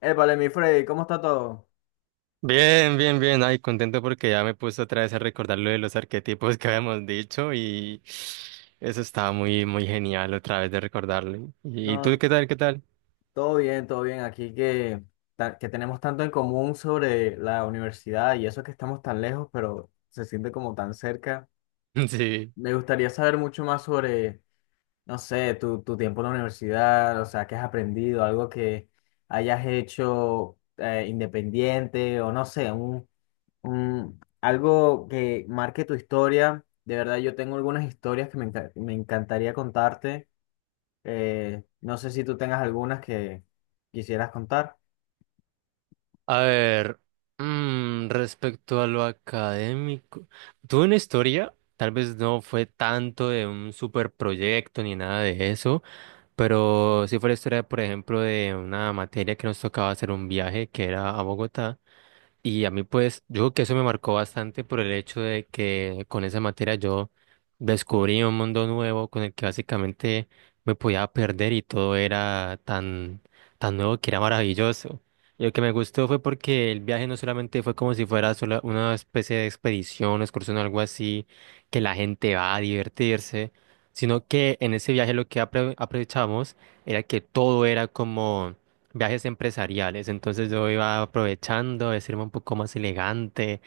Épale, mi Freddy, ¿cómo está todo? Bien, bien, bien. Ay, contento porque ya me puse otra vez a recordar lo de los arquetipos que habíamos dicho y eso estaba muy, muy genial otra vez de recordarlo. ¿Y tú No, qué tal? ¿Qué tal? todo bien, todo bien. Aquí que, que tenemos tanto en común sobre la universidad y eso que estamos tan lejos, pero se siente como tan cerca. Sí. Me gustaría saber mucho más sobre, no sé, tu tiempo en la universidad, o sea, qué has aprendido, algo que hayas hecho independiente o no sé, algo que marque tu historia. De verdad, yo tengo algunas historias que me encantaría contarte. No sé si tú tengas algunas que quisieras contar. A ver, respecto a lo académico, tuve una historia, tal vez no fue tanto de un super proyecto ni nada de eso, pero sí fue la historia, por ejemplo, de una materia que nos tocaba hacer un viaje que era a Bogotá. Y a mí, pues, yo creo que eso me marcó bastante por el hecho de que con esa materia yo descubrí un mundo nuevo con el que básicamente me podía perder y todo era tan, tan nuevo que era maravilloso. Y lo que me gustó fue porque el viaje no solamente fue como si fuera una especie de expedición, excursión o algo así, que la gente va a divertirse, sino que en ese viaje lo que aprovechamos era que todo era como viajes empresariales, entonces yo iba aprovechando, a vestirme un poco más elegante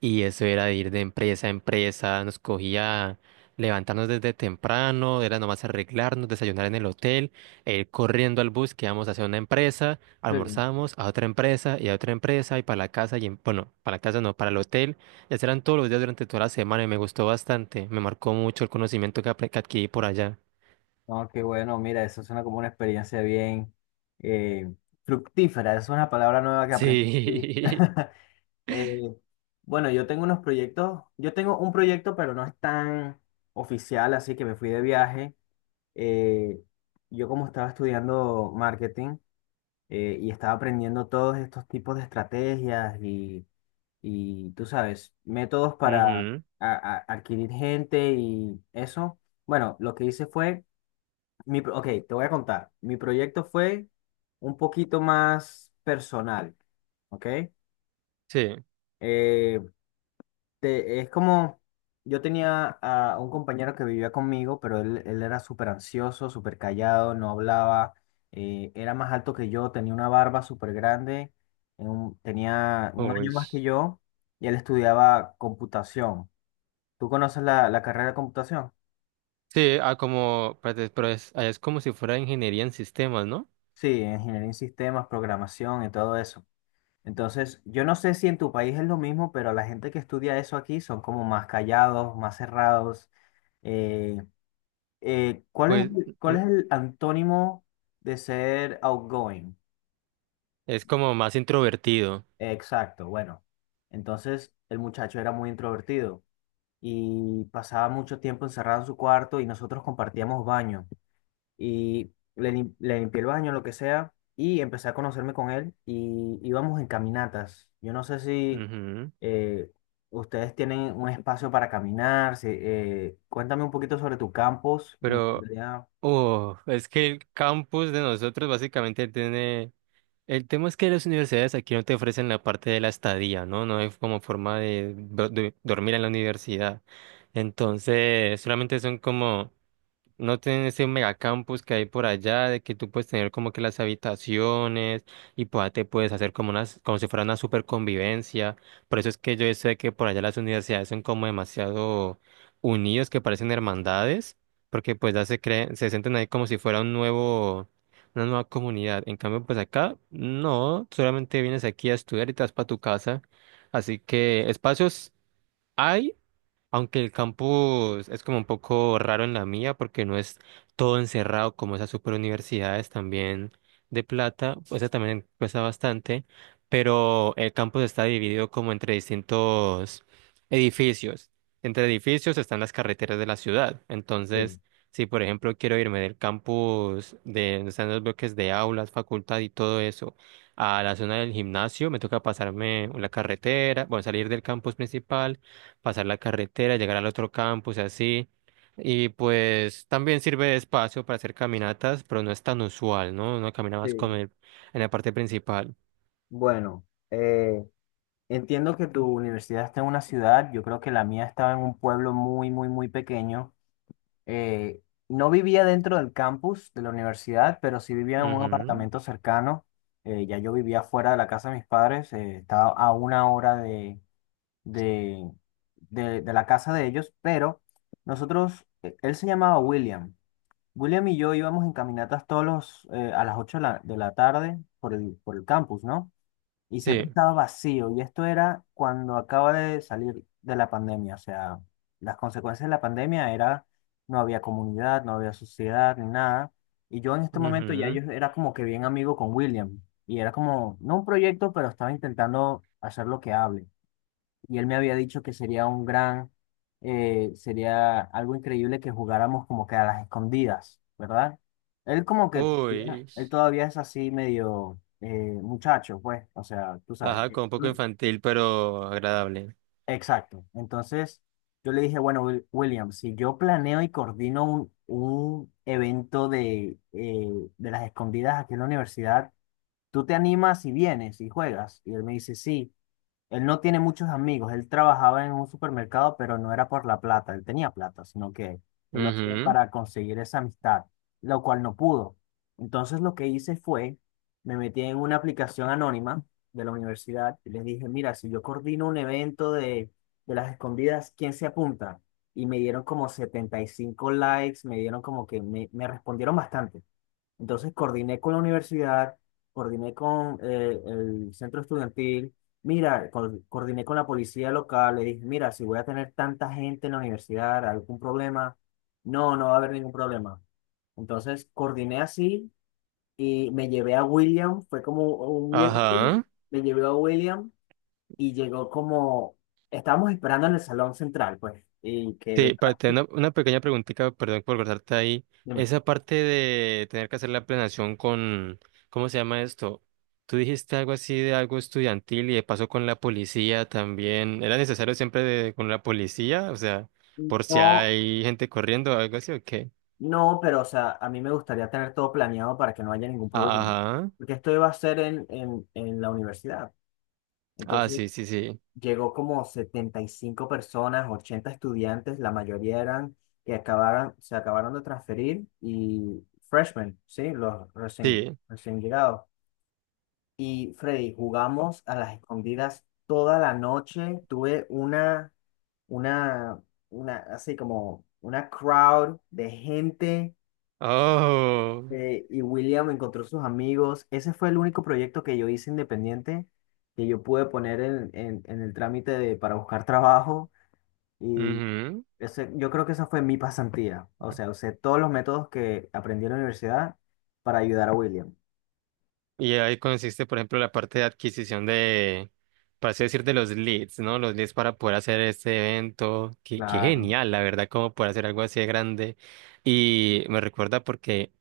y eso era de ir de empresa a empresa, nos cogía levantarnos desde temprano, era nomás arreglarnos, desayunar en el hotel, e ir corriendo al bus que íbamos hacia una empresa, Sí. almorzamos a otra empresa y a otra empresa y para la casa y bueno, para la casa no, para el hotel, y así eran todos los días durante toda la semana y me gustó bastante, me marcó mucho el conocimiento que, que adquirí por allá. No, qué bueno, mira, eso suena como una experiencia bien eh, fructífera, es una palabra nueva que aprendí. Sí. Sí. Eh, bueno, yo tengo unos proyectos, yo tengo un proyecto, pero no es tan oficial, así que me fui de viaje. Eh, yo como estaba estudiando marketing y estaba aprendiendo todos estos tipos de estrategias y tú sabes, métodos para Ujú. Adquirir gente y eso. Bueno, lo que hice fue, ok, te voy a contar, mi proyecto fue un poquito más personal, ¿ok? Sí. Eh, es como, yo tenía a un compañero que vivía conmigo, pero él era súper ansioso, súper callado, no hablaba, era más alto que yo, tenía una barba súper grande, tenía un Uy. año más que yo y él estudiaba computación. Tú conoces la carrera de computación. Sí, ah, como, espérate, pero es, ah, es como si fuera ingeniería en sistemas, ¿no? Sí, ingeniería en sistemas, programación y todo eso. Entonces, yo no sé si en tu país es lo mismo, pero la gente que estudia eso aquí son como más callados, más cerrados. Eh, ¿cuál es, Pues el- cuál mm, es el antónimo de ser outgoing? es como más introvertido. Exacto, bueno. Entonces, el muchacho era muy introvertido y pasaba mucho tiempo encerrado en su cuarto y nosotros compartíamos baño. Y le limpié el baño, lo que sea, y empecé a conocerme con él y íbamos en caminatas. Yo no sé si Ujú. eh, ustedes tienen un espacio para caminar, si, cuéntame un poquito sobre tu campus, me Pero, encantaría. oh, es que el campus de nosotros básicamente tiene... El tema es que las universidades aquí no te ofrecen la parte de la estadía, ¿no? No hay como forma de dormir en la universidad. Entonces, solamente son como... No tienen ese megacampus que hay por allá, de que tú puedes tener como que las habitaciones y pues, te puedes hacer como unas, como si fuera una super convivencia. Por eso es que yo sé que por allá las universidades son como demasiado unidos, que parecen hermandades, porque pues ya se creen, se sienten ahí como si fuera un nuevo, una nueva comunidad. En cambio, pues acá, no, solamente vienes aquí a estudiar y te vas para tu casa. Así que espacios hay. Aunque el campus es como un poco raro en la mía porque no es todo encerrado como esas super universidades también de plata, pues eso también cuesta bastante, pero el campus está dividido como entre distintos edificios. Entre edificios están las carreteras de la ciudad. Sí, Entonces, si por ejemplo quiero irme del campus de donde están los bloques de aulas, facultad y todo eso, a la zona del gimnasio, me toca pasarme la carretera, bueno, salir del campus principal pasar la carretera, llegar al otro campus y así. Y pues también sirve de espacio para hacer caminatas, pero no es tan usual, ¿no? Uno camina más con sí. el, en la parte principal. Bueno, entiendo que tu universidad está en una ciudad, yo creo que la mía estaba en un pueblo muy, muy, muy pequeño. eh, no vivía dentro del campus de la universidad, pero sí vivía en un Ujú. apartamento cercano. Ya yo vivía fuera de la casa de mis padres, estaba a 1 hora de, de la casa de ellos, pero él se llamaba William. William y yo íbamos en caminatas a las 8 de la tarde por el campus, ¿no? Y siempre Sí. estaba vacío. Y esto era cuando acaba de salir de la pandemia. O sea, las consecuencias de la pandemia era, no había comunidad, no había sociedad, ni nada. Y yo en este momento ya Ujú. yo era como que bien amigo con William. Y era como, no un proyecto, pero estaba intentando hacer lo que hable y él me había dicho que sería sería algo increíble que jugáramos como que a las escondidas, ¿verdad? Uy. Él todavía es así medio muchacho, pues, o sea, tú sabes. Ajá, con un poco infantil, pero agradable. Exacto. Entonces yo le dije, bueno, William, si yo planeo y coordino un evento de las escondidas aquí en la universidad, ¿tú te animas y vienes y juegas? Y él me dice, sí. Él no tiene muchos amigos. Él trabajaba en un supermercado, pero no era por la plata. Él tenía plata, sino que él lo hacía Ujú. para conseguir esa amistad, lo cual no pudo. Entonces lo que hice fue, me metí en una aplicación anónima de la universidad y les dije, mira, si yo coordino un evento de las escondidas, ¿quién se apunta? Y me dieron como 75 likes, me dieron como que me respondieron bastante. Entonces coordiné con la universidad, coordiné con el centro estudiantil, mira, coordiné con la policía local, le dije, mira, si voy a tener tanta gente en la universidad, ¿algún problema? No, no va a haber ningún problema. Entonces coordiné así y me llevé a William, fue como un Ajá. miércoles, me llevé a William y llegó como, estábamos esperando en el salón central, pues, y que Sí, venga, para tener una pequeña preguntita, perdón por cortarte ahí. dime. Esa parte de tener que hacer la planeación con, ¿cómo se llama esto? Tú dijiste algo así de algo estudiantil y de paso con la policía también. ¿Era necesario siempre con la policía? O sea, por si No, hay gente corriendo o algo así o qué. no, pero o sea, a mí me gustaría tener todo planeado para que no haya ningún Ah, problema. ajá. Porque esto iba a ser en la universidad. Ah, Entonces sí, sí, sí. llegó como 75 personas, 80 estudiantes, la mayoría eran que acabaron, se acabaron de transferir y freshmen, ¿sí? Los recién, Sí. recién llegados. Y Freddy, jugamos a las escondidas toda la noche. Tuve una, una, así como una crowd de gente. Oh. Y William encontró sus amigos. Ese fue el único proyecto que yo hice independiente, que yo pude poner en, en el trámite para buscar trabajo. Y yo creo que esa fue mi pasantía. O sea, usé todos los métodos que aprendí en la universidad para ayudar a William. Y ahí consiste, por ejemplo, la parte de adquisición de, para así decir, de los leads, ¿no? Los leads para poder hacer este evento. Qué, qué Claro. genial, la verdad, como poder hacer algo así de grande. Y me recuerda porque,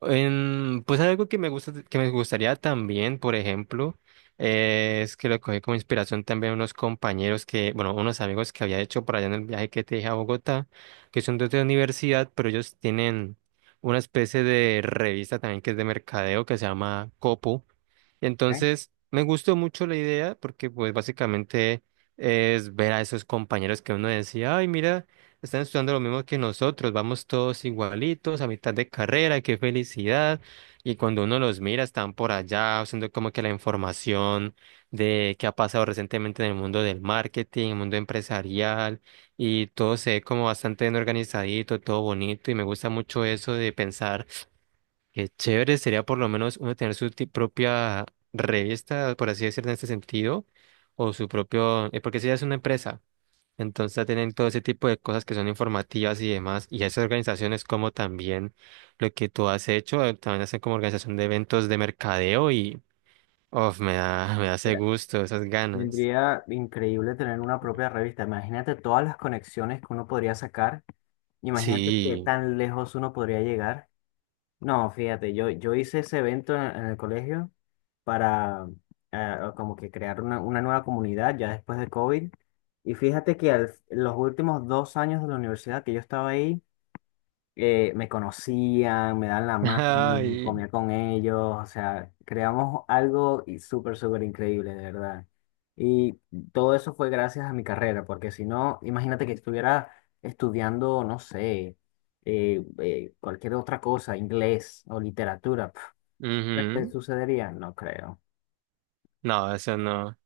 en, pues algo que me gusta, que me gustaría también, por ejemplo, es que lo cogí como inspiración también unos compañeros que, bueno, unos amigos que había hecho por allá en el viaje que te dije a Bogotá, que son de otra universidad, pero ellos tienen una especie de revista también que es de mercadeo que se llama Copo. ¿Eh? Entonces, me gustó mucho la idea porque pues básicamente es ver a esos compañeros que uno decía, ay, mira, están estudiando lo mismo que nosotros, vamos todos igualitos, a mitad de carrera, qué felicidad. Y cuando uno los mira, están por allá haciendo como que la información de qué ha pasado recientemente en el mundo del marketing, el mundo empresarial, y todo se ve como bastante bien organizadito, todo bonito, y me gusta mucho eso de pensar. Qué chévere sería por lo menos uno tener su propia revista, por así decirlo, en este sentido, o su propio, porque si ya es una empresa, entonces ya tienen todo ese tipo de cosas que son informativas y demás, y esas organizaciones como también lo que tú has hecho, también hacen como organización de eventos de mercadeo y, uf, me da, me da ese Mira, gusto, esas ganas. vendría increíble tener una propia revista. Imagínate todas las conexiones que uno podría sacar. Imagínate qué Sí. tan lejos uno podría llegar. No, fíjate, yo hice ese evento en el colegio para como que crear una nueva comunidad ya después de COVID. Y fíjate que los últimos 2 años de la universidad que yo estaba ahí, me conocían, me dan la mano, Ay. comía con ellos, o sea, creamos algo y súper, súper increíble, de verdad. Y todo eso fue gracias a mi carrera, porque si no, imagínate que estuviera estudiando, no sé, cualquier otra cosa, inglés o literatura, pf, ¿qué Ujú. sucedería? No creo, No, eso no.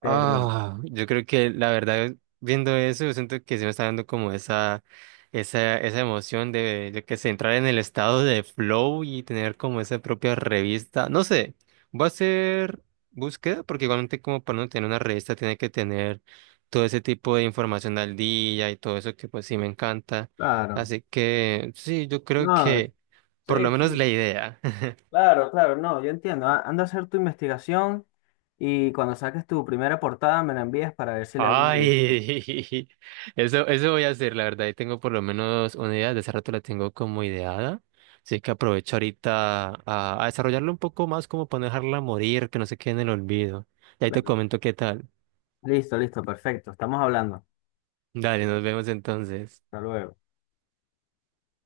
pero Ah, yo creo que la verdad, viendo eso, yo siento que se me está dando como esa emoción de, yo que sé, entrar en el estado de flow y tener como esa propia revista. No sé, voy a hacer búsqueda, porque igualmente como para no tener una revista tiene que tener todo ese tipo de información al día y todo eso que pues sí me encanta. claro, Así que sí, yo creo no, que por sí, lo menos sí, la idea. claro, claro, no, yo entiendo. Anda a hacer tu investigación y cuando saques tu primera portada me la envías para ver si le hago una edición. Ay, eso voy a hacer, la verdad. Y tengo por lo menos una idea, de hace rato la tengo como ideada. Así que aprovecho ahorita a desarrollarla un poco más, como para no dejarla morir, que no se quede en el olvido. Y ahí te Claro. comento qué tal. Listo, listo, perfecto. Estamos hablando. Dale, nos vemos entonces. Hasta luego.